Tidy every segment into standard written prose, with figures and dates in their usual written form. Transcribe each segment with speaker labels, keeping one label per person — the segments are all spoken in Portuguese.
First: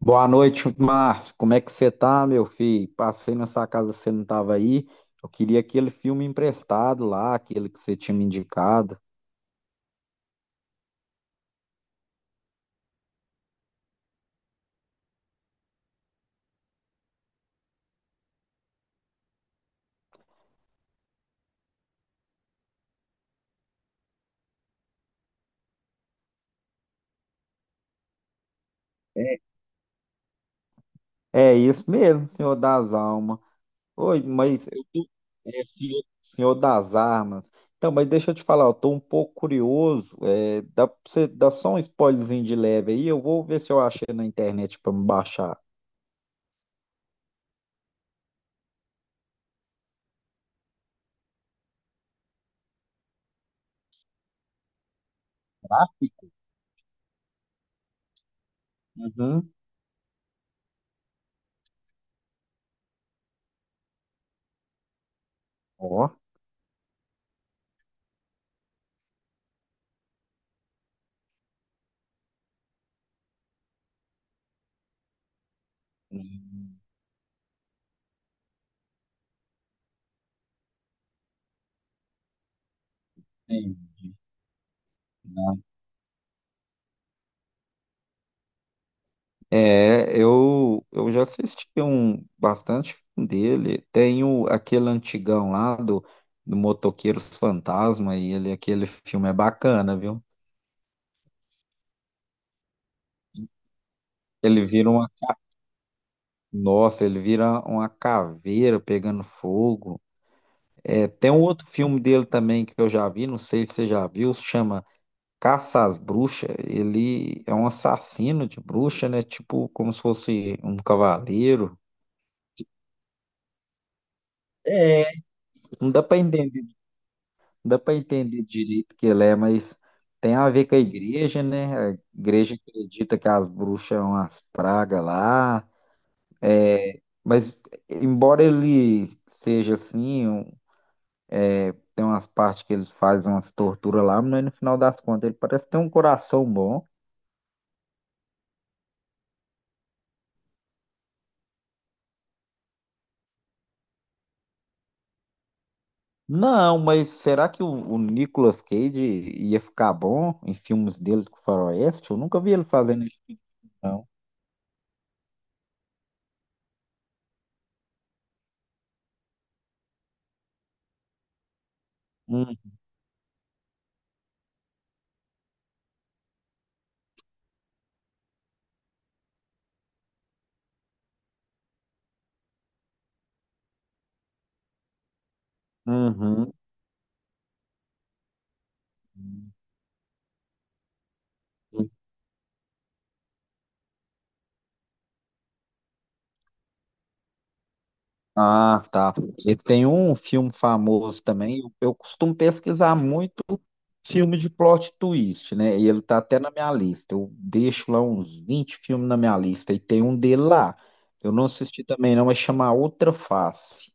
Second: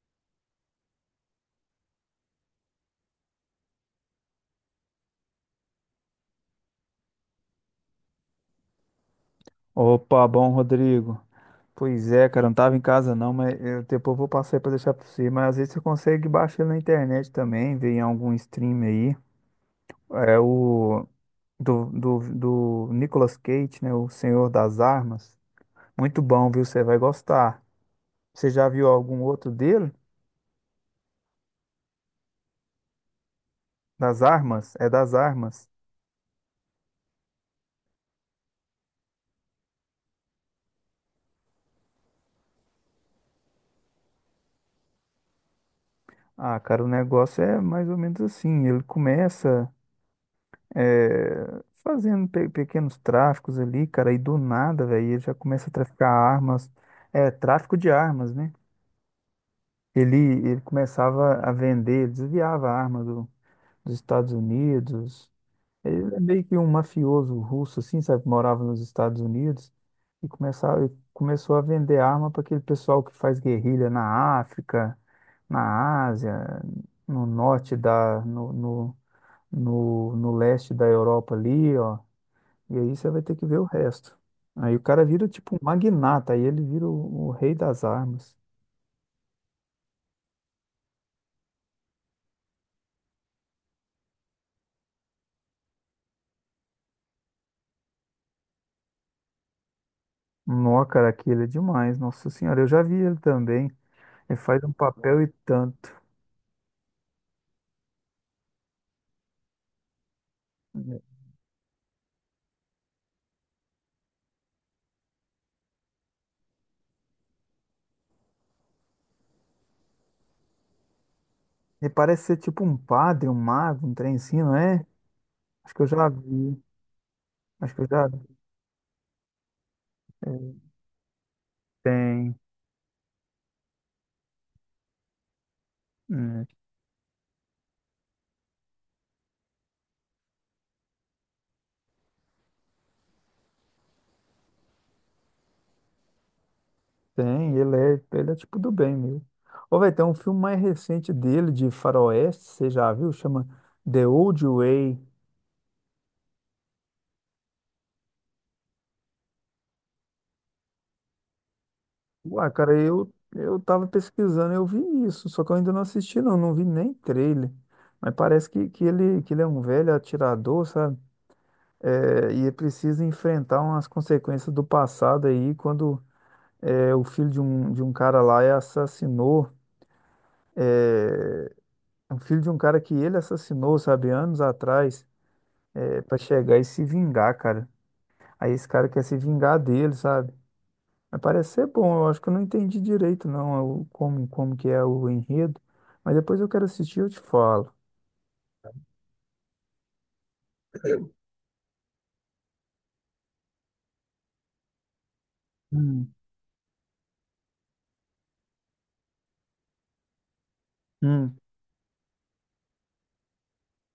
Speaker 1: Boa noite, Márcio. Como é que você tá, meu filho? Passei na sua casa, você não tava aí. Eu queria aquele filme emprestado lá, aquele que você tinha me indicado.
Speaker 2: Opa, bom, Rodrigo. Pois é, cara, eu não tava em casa não, mas eu depois vou passar aí pra deixar pra você. Mas às vezes você consegue baixar ele na internet também, ver em algum stream aí. É o do, do, do Nicolas Cage, né? O Senhor das Armas. Muito bom, viu? Você vai gostar. Você já viu algum outro dele?
Speaker 1: É isso mesmo, Senhor das Almas.
Speaker 2: Das
Speaker 1: Oi, mas
Speaker 2: armas? É das armas.
Speaker 1: Senhor das Armas. Então, mas deixa eu te falar, eu tô um pouco curioso. Pra você dá só um spoilerzinho de leve aí, eu vou ver se eu achei na internet pra me baixar.
Speaker 2: Ah, cara, o negócio é mais ou menos assim. Ele começa. Fazendo pequenos tráficos ali, cara, e do nada, velho, ele já começa a
Speaker 1: Tá?
Speaker 2: traficar armas, tráfico de armas, né?
Speaker 1: Uhum.
Speaker 2: Ele, ele começava a vender, desviava a arma dos Estados Unidos. Ele
Speaker 1: Ó.
Speaker 2: é meio que um mafioso russo, assim, sabe? Que morava nos Estados Unidos e começou a vender arma para aquele pessoal que faz guerrilha na África, na Ásia,
Speaker 1: Hum,
Speaker 2: no norte da, no, no, no, leste da Europa ali, ó. E aí você vai ter que ver o
Speaker 1: sim.
Speaker 2: resto. Aí o cara vira tipo um magnata, aí ele vira o rei das armas.
Speaker 1: É, eu já assisti um bastante filme dele. Tem o, aquele antigão lá do Motoqueiros Fantasma e ele, aquele filme é bacana, viu?
Speaker 2: Nó, cara, aquele é demais, nossa senhora. Eu já vi ele também. Ele faz
Speaker 1: Ele
Speaker 2: um
Speaker 1: vira uma,
Speaker 2: papel e tanto.
Speaker 1: nossa, ele vira uma caveira pegando fogo. É, tem um outro filme dele também que eu já vi, não sei se você já viu, se chama Caça às Bruxas. Ele é um assassino de bruxa, né? Tipo como se fosse um cavaleiro.
Speaker 2: Ele parece ser tipo um padre, um mago, um trem assim, não é?
Speaker 1: É,
Speaker 2: Acho que eu
Speaker 1: não dá
Speaker 2: já
Speaker 1: para
Speaker 2: vi.
Speaker 1: entender. Não
Speaker 2: Acho
Speaker 1: dá
Speaker 2: que eu
Speaker 1: para
Speaker 2: já
Speaker 1: entender direito o que ele é, mas tem a ver com a igreja, né? A
Speaker 2: tem.
Speaker 1: igreja acredita que as bruxas são as pragas lá,
Speaker 2: Hum,
Speaker 1: mas embora ele seja assim, tem umas partes que eles fazem umas torturas lá, mas no final das contas ele parece ter um coração bom.
Speaker 2: tem, ele é tipo do bem mesmo. Ou vai ter um filme mais recente dele, de faroeste, você já viu? Chama The Old Way.
Speaker 1: Não, mas será que o Nicolas Cage ia ficar bom em filmes dele com o Faroeste? Eu nunca
Speaker 2: Uai,
Speaker 1: vi ele
Speaker 2: cara,
Speaker 1: fazendo isso,
Speaker 2: eu tava
Speaker 1: não.
Speaker 2: pesquisando, eu vi isso, só que eu ainda não assisti, não, não vi nem trailer. Mas parece que ele é um velho atirador, sabe? É, e ele
Speaker 1: Hum,
Speaker 2: precisa enfrentar umas consequências do passado aí, quando o filho de um cara lá é assassinou, o filho de um cara que ele assassinou, sabe, anos atrás, para
Speaker 1: uhum.
Speaker 2: chegar e se vingar, cara. Aí esse cara quer se vingar dele, sabe? Mas parece ser bom, eu acho que eu não entendi direito, não, é como, como que é o enredo. Mas depois eu quero assistir e eu te falo.
Speaker 1: Ah, tá. E tem um filme famoso também. Eu costumo pesquisar muito filme de plot twist, né? E ele
Speaker 2: Hum,
Speaker 1: tá até na minha lista. Eu deixo lá uns 20 filmes na minha lista. E tem um dele lá. Eu
Speaker 2: Hum,
Speaker 1: não assisti também, não, mas chama Outra Face.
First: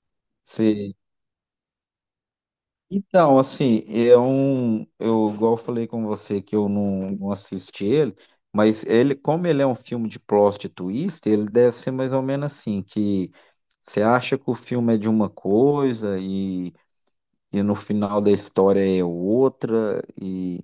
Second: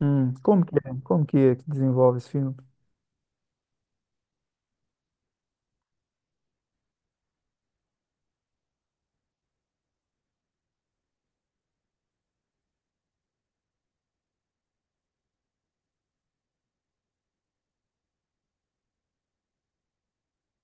Speaker 2: hum. Como que é? Como que é que desenvolve esse filme?
Speaker 1: Então, assim, é um, eu igual eu falei com você que eu não assisti ele, mas ele, como ele é um filme de plot twist, ele deve ser mais ou menos assim, que você acha que o filme é de uma coisa e no final da história é outra, e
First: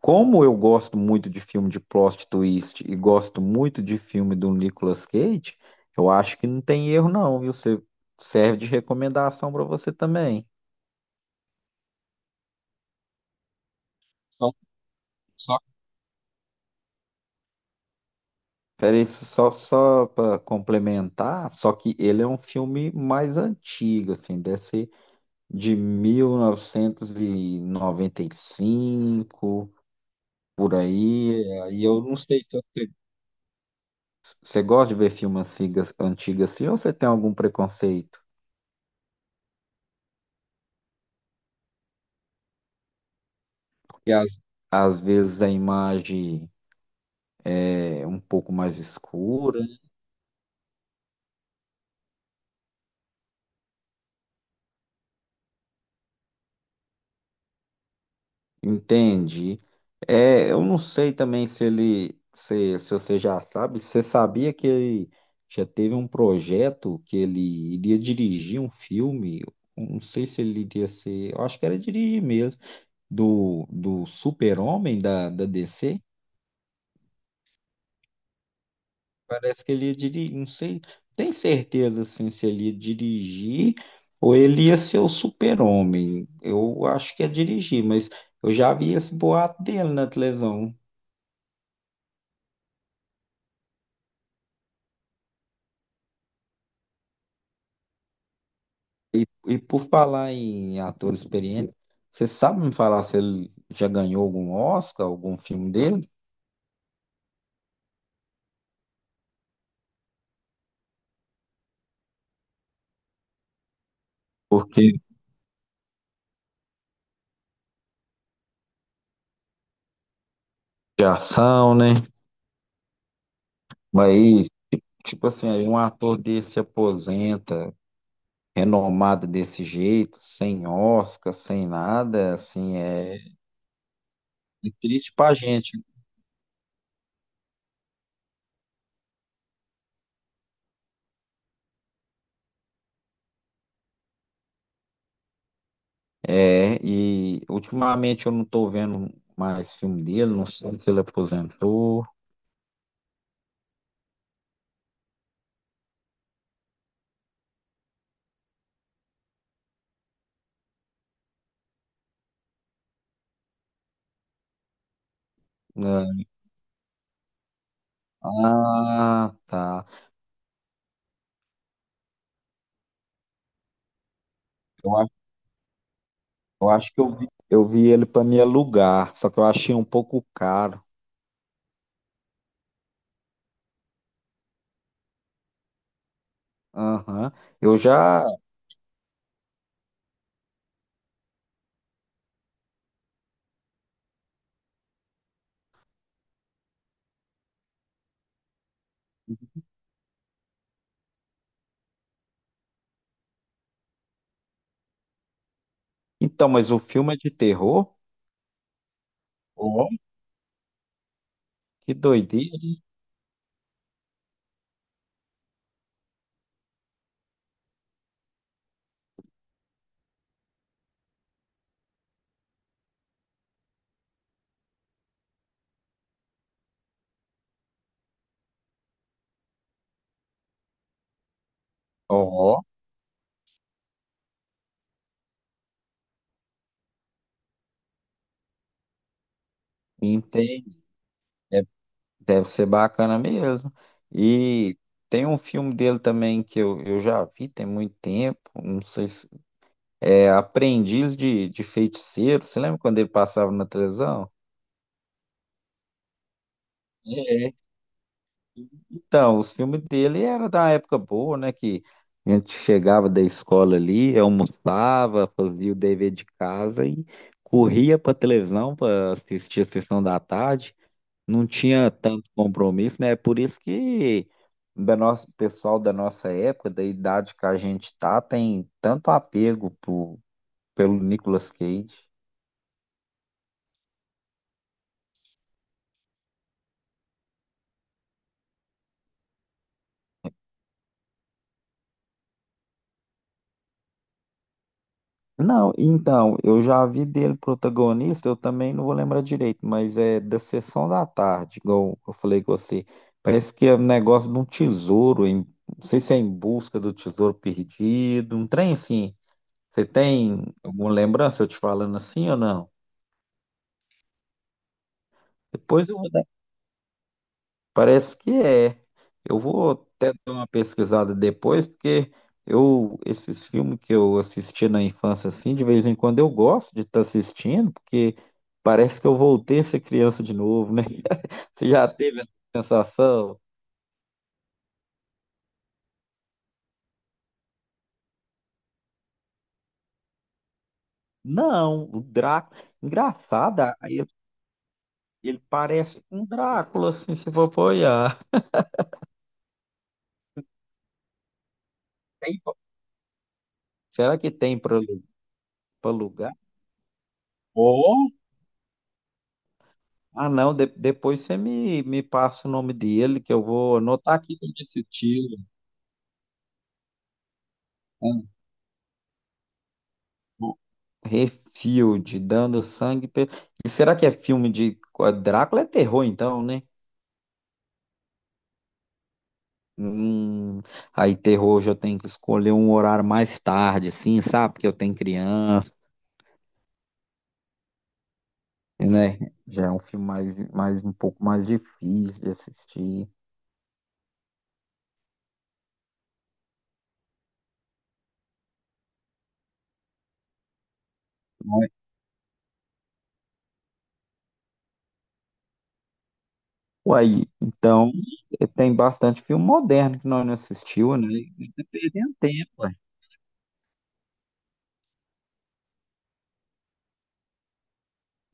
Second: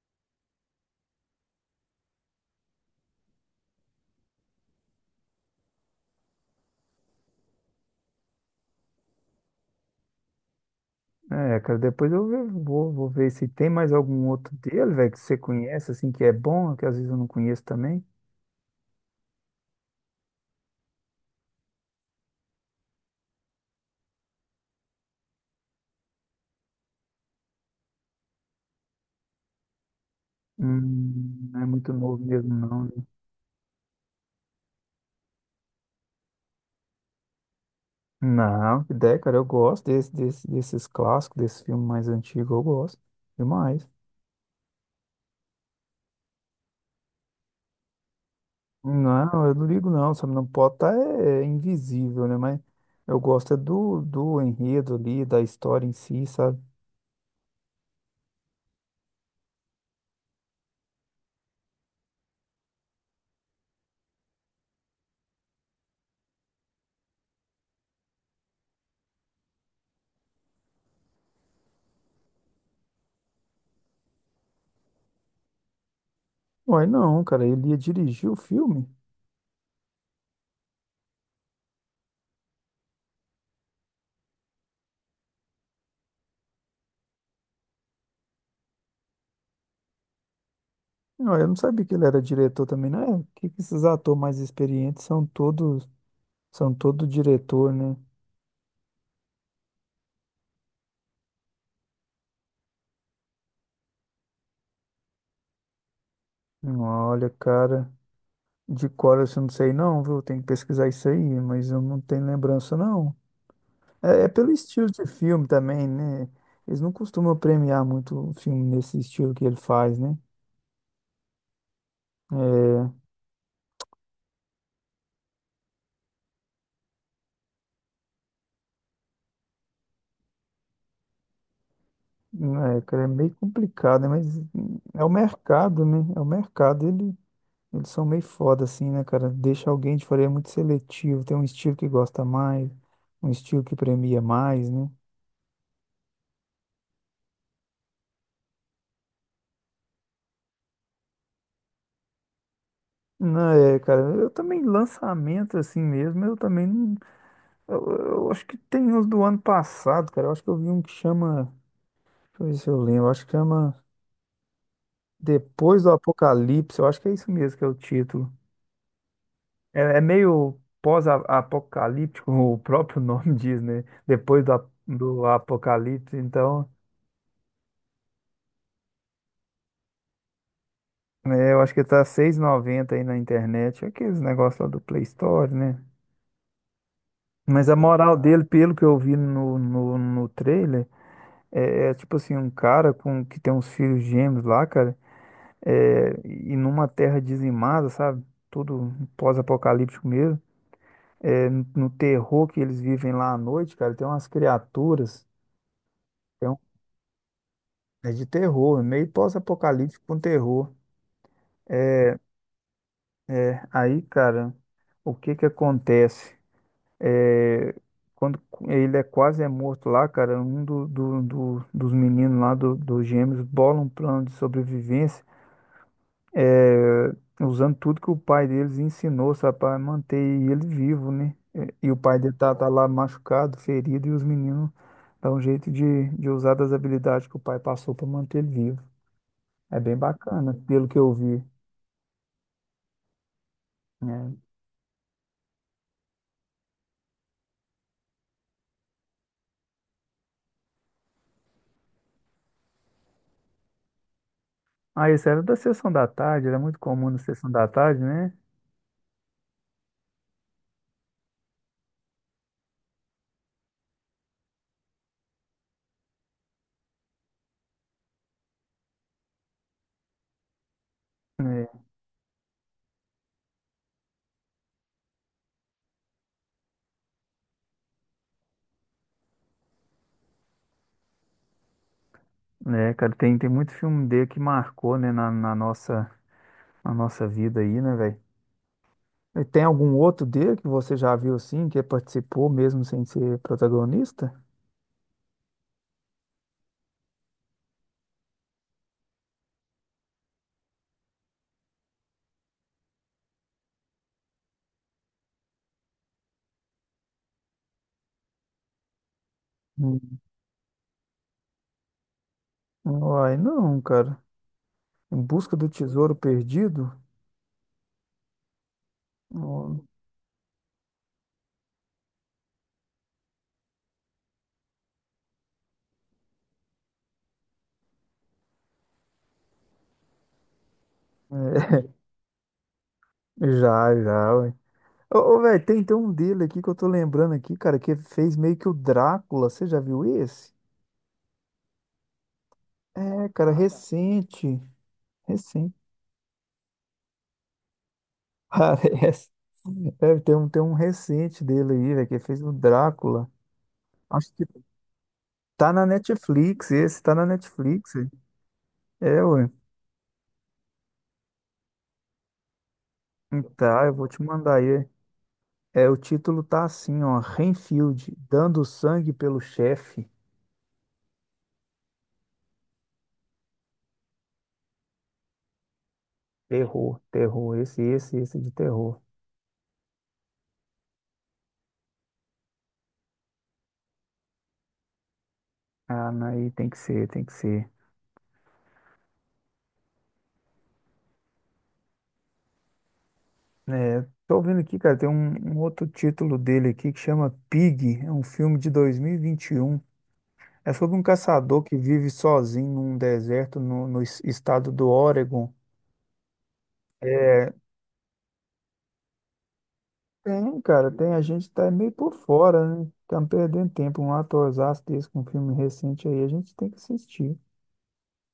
Speaker 1: como eu gosto muito de filme de plot twist e gosto muito de filme do Nicolas Cage, eu acho que não tem erro não, viu? Você serve de recomendação para você também.
Speaker 2: É, cara, depois eu vou, vou ver se tem mais algum outro dele, velho, que você conhece, assim, que é bom, que às vezes eu não conheço também.
Speaker 1: Peraí, só para complementar, só que ele é um filme mais antigo, assim, deve ser de 1995 por aí.
Speaker 2: Não é
Speaker 1: Aí
Speaker 2: muito
Speaker 1: eu não
Speaker 2: novo
Speaker 1: sei se
Speaker 2: mesmo, não,
Speaker 1: você,
Speaker 2: né?
Speaker 1: você gosta de ver filmes antigos, antigos assim ou você tem algum preconceito?
Speaker 2: Não, que ideia, cara, eu gosto desses clássicos, desse filme mais antigo, eu gosto demais.
Speaker 1: Porque às vezes a imagem é um pouco mais
Speaker 2: Não, eu
Speaker 1: escura.
Speaker 2: não ligo não, sabe? Não pode estar é, é invisível, né? Mas eu gosto é do enredo ali, da história em si, sabe?
Speaker 1: Entendi. É, eu não sei também se ele, se você já sabe, você sabia que ele já teve um projeto que ele iria dirigir um filme, eu não sei se ele iria ser, eu acho que era dirigir mesmo, do, Super-Homem da DC.
Speaker 2: Uai, não, cara, ele ia dirigir o filme?
Speaker 1: Parece que ele ia dirigir, não sei, tem certeza assim, se ele ia dirigir ou ele ia ser o Super-Homem, eu acho que é dirigir, mas eu já vi esse boato dele na televisão.
Speaker 2: Não, eu não sabia que ele era diretor também, né? Por que que esses atores mais experientes são todo diretor, né?
Speaker 1: E por falar em ator experiente, você sabe me falar se ele já ganhou algum Oscar, algum filme dele?
Speaker 2: Olha, cara, de cor assim, eu não sei não, viu? Tem que pesquisar isso aí, mas eu não tenho lembrança não. É, é pelo estilo
Speaker 1: Porque
Speaker 2: de filme também, né? Eles não costumam premiar muito o filme nesse estilo que ele faz, né?
Speaker 1: de ação, né?
Speaker 2: É,
Speaker 1: Mas, tipo assim, aí um ator desse se aposenta, renomado desse jeito, sem Oscar, sem nada, assim,
Speaker 2: é, cara, é
Speaker 1: é
Speaker 2: meio complicado, né? Mas é o
Speaker 1: triste pra gente.
Speaker 2: mercado, né? É o mercado, eles são meio foda, assim, né, cara? Deixa alguém de fora, é muito seletivo, tem um estilo que gosta mais, um estilo que premia mais, né?
Speaker 1: É, e ultimamente eu não tô vendo mais filme dele, não sei se ele aposentou.
Speaker 2: Não, é, cara, eu também, lançamento assim mesmo, eu também não. Eu acho que tem uns do ano passado, cara. Eu acho que eu vi um que chama. Deixa eu ver se eu lembro. Eu acho que chama Depois do
Speaker 1: Né?
Speaker 2: Apocalipse. Eu acho que é isso mesmo que é o título.
Speaker 1: Ah,
Speaker 2: É,
Speaker 1: tá.
Speaker 2: é meio pós-apocalíptico, o próprio nome diz, né? Depois do,
Speaker 1: Eu
Speaker 2: do apocalipse, então,
Speaker 1: Eu acho que eu vi ele para me alugar, só que eu achei um pouco caro.
Speaker 2: né, eu acho que tá seis e noventa aí na internet, aqueles negócios lá do Play Store, né?
Speaker 1: Aham.
Speaker 2: Mas a
Speaker 1: Eu
Speaker 2: moral
Speaker 1: já.
Speaker 2: dele, pelo que eu vi no trailer, é tipo assim, um cara com que tem uns filhos gêmeos lá, cara, e numa terra dizimada, sabe? Tudo pós-apocalíptico mesmo. É, no terror que eles vivem lá à noite, cara, tem umas criaturas.
Speaker 1: Então, mas o filme é de terror?
Speaker 2: É de terror, é meio
Speaker 1: Ó,
Speaker 2: pós-apocalíptico com terror.
Speaker 1: que doideira.
Speaker 2: Aí, cara, o que que acontece? É, quando ele é quase morto lá, cara, um dos meninos lá, dos gêmeos, bola um plano de sobrevivência, é, usando tudo que o pai deles ensinou, sabe, para manter ele vivo, né? É, e o pai dele
Speaker 1: Ó,
Speaker 2: tá lá machucado, ferido, e os meninos dão um jeito de usar das habilidades que o pai passou para manter ele vivo. É bem bacana,
Speaker 1: entendi.
Speaker 2: pelo que eu vi,
Speaker 1: Deve, deve ser bacana mesmo.
Speaker 2: né?
Speaker 1: E tem um filme dele também que eu já vi tem muito tempo. Não sei se. É Aprendiz de Feiticeiro. Você lembra quando ele passava na televisão?
Speaker 2: Ah, isso era da sessão da tarde, era muito comum na sessão
Speaker 1: É.
Speaker 2: da tarde, né?
Speaker 1: Então, os filmes dele era da época boa, né? Que a gente chegava da escola ali, almoçava, fazia o dever de casa e corria para televisão para assistir a sessão da tarde. Não
Speaker 2: É,
Speaker 1: tinha tanto compromisso, né? Por isso que da nossa, pessoal da nossa época, da idade que a gente tá, tem tanto apego pelo Nicolas Cage.
Speaker 2: né, cara, tem muito filme dele que marcou, né, na nossa vida aí, né, velho? E tem algum outro dele que você já viu assim, que participou mesmo sem ser protagonista?
Speaker 1: Não, então, eu já vi dele protagonista, eu também não vou lembrar direito, mas é da Sessão da Tarde, igual eu falei com você. Parece que é um negócio de um tesouro, não sei se é em busca do tesouro perdido, um trem assim. Você
Speaker 2: Hum.
Speaker 1: tem alguma lembrança eu te falando assim ou não?
Speaker 2: Uai, não, cara. Em Busca do
Speaker 1: Depois eu vou
Speaker 2: Tesouro
Speaker 1: dar.
Speaker 2: Perdido?
Speaker 1: Parece que é. Eu vou
Speaker 2: Ó,
Speaker 1: até dar uma pesquisada depois, porque eu esses filmes que eu assisti na infância assim, de vez em quando eu gosto de estar assistindo, porque parece que eu voltei a ser criança de novo, né? Você já
Speaker 2: é,
Speaker 1: teve essa sensação?
Speaker 2: já, já, ué. Ô velho, tem um dele aqui que eu tô lembrando aqui, cara, que fez meio que o Drácula. Você já viu esse?
Speaker 1: Não, o Drácula,
Speaker 2: É, cara,
Speaker 1: engraçado, aí ele,
Speaker 2: recente.
Speaker 1: ele
Speaker 2: Recente.
Speaker 1: parece um Drácula assim, se for apoiar.
Speaker 2: Parece. Deve ter um, tem um recente dele aí, velho, que ele fez o Drácula.
Speaker 1: Será que
Speaker 2: Acho que
Speaker 1: tem para
Speaker 2: tá na
Speaker 1: alugar?
Speaker 2: Netflix, esse tá na Netflix, velho. É, ué.
Speaker 1: Ah, não, depois você me passa o nome dele, que eu vou
Speaker 2: Tá, eu vou
Speaker 1: anotar
Speaker 2: te
Speaker 1: aqui para
Speaker 2: mandar
Speaker 1: esse
Speaker 2: aí.
Speaker 1: tiro.
Speaker 2: É, o título tá assim, ó, Renfield, dando sangue pelo chefe.
Speaker 1: Refield, dando sangue. E será que é filme de. Drácula é terror, então, né?
Speaker 2: Terror, terror, esse de terror.
Speaker 1: Hum, aí, terror, hoje eu tenho que escolher um horário mais tarde, assim, sabe? Porque eu tenho criança,
Speaker 2: Ah, não, aí tem que ser, tem que ser.
Speaker 1: né? Já é um filme mais um pouco mais difícil de assistir.
Speaker 2: É, tô ouvindo aqui, cara, tem um, um outro título dele aqui que chama Pig, é um filme de 2021. É sobre um caçador
Speaker 1: Mas,
Speaker 2: que vive sozinho num deserto no estado do Oregon.
Speaker 1: uai,
Speaker 2: É,
Speaker 1: então, tem bastante filme moderno que nós não
Speaker 2: tem, cara,
Speaker 1: assistiu, né?
Speaker 2: tem. A gente
Speaker 1: E tá
Speaker 2: tá meio por
Speaker 1: perdendo tempo.
Speaker 2: fora, né? Estamos perdendo tempo. Um atorzaço desse com um filme recente aí, a gente tem que assistir.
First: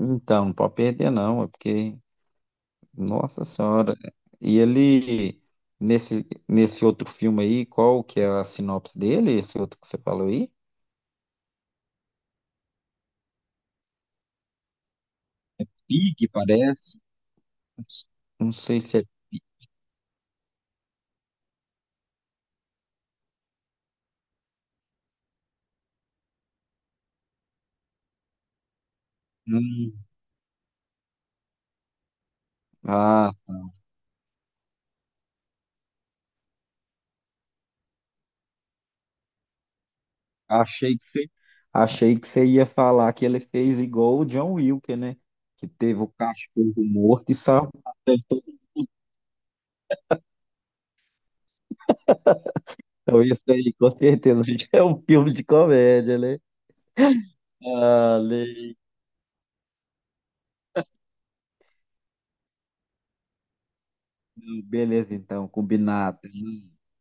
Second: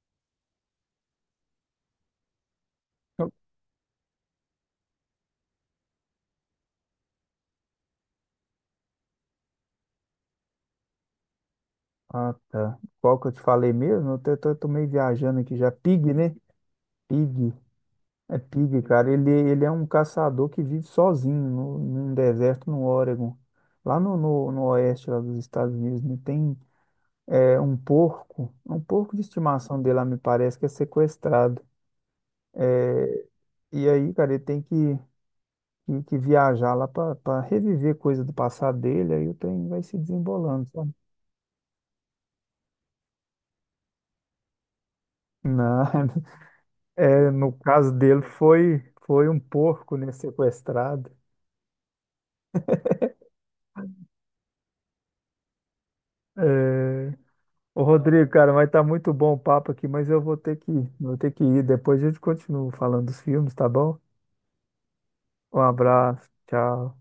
Speaker 1: Então, não pode perder não, é porque, nossa senhora. E ele, nesse outro filme aí, qual que é a sinopse dele, esse outro que você falou aí?
Speaker 2: Ah, tá. Qual que eu te falei mesmo? Eu tô, tô meio viajando aqui já. Pig,
Speaker 1: Pig,
Speaker 2: né?
Speaker 1: parece.
Speaker 2: Pig. É
Speaker 1: Não sei
Speaker 2: Pig,
Speaker 1: se é...
Speaker 2: cara. Ele é um caçador que vive sozinho num deserto no Oregon. Lá no oeste lá dos Estados Unidos, né? Tem é um porco, é um porco de estimação
Speaker 1: Hum,
Speaker 2: dele lá, me parece que é sequestrado.
Speaker 1: ah,
Speaker 2: E aí, cara, ele tem que viajar lá para reviver coisa do passado dele, aí o trem vai se desembolando, sabe?
Speaker 1: achei que você, achei que você ia falar que ele fez igual o John Wilker, né? Que
Speaker 2: Não,
Speaker 1: teve o cachorro morto
Speaker 2: é,
Speaker 1: e
Speaker 2: no
Speaker 1: salvou.
Speaker 2: caso dele foi um porco, né, sequestrado.
Speaker 1: Então, isso aí, com certeza, é um filme de comédia, né?
Speaker 2: É... Ô
Speaker 1: Ah,
Speaker 2: Rodrigo, cara, mas tá muito bom o papo aqui, mas eu vou ter vou ter que ir. Depois a gente continua falando dos filmes, tá bom?
Speaker 1: beleza, então,
Speaker 2: Um
Speaker 1: combinado.
Speaker 2: abraço, tchau.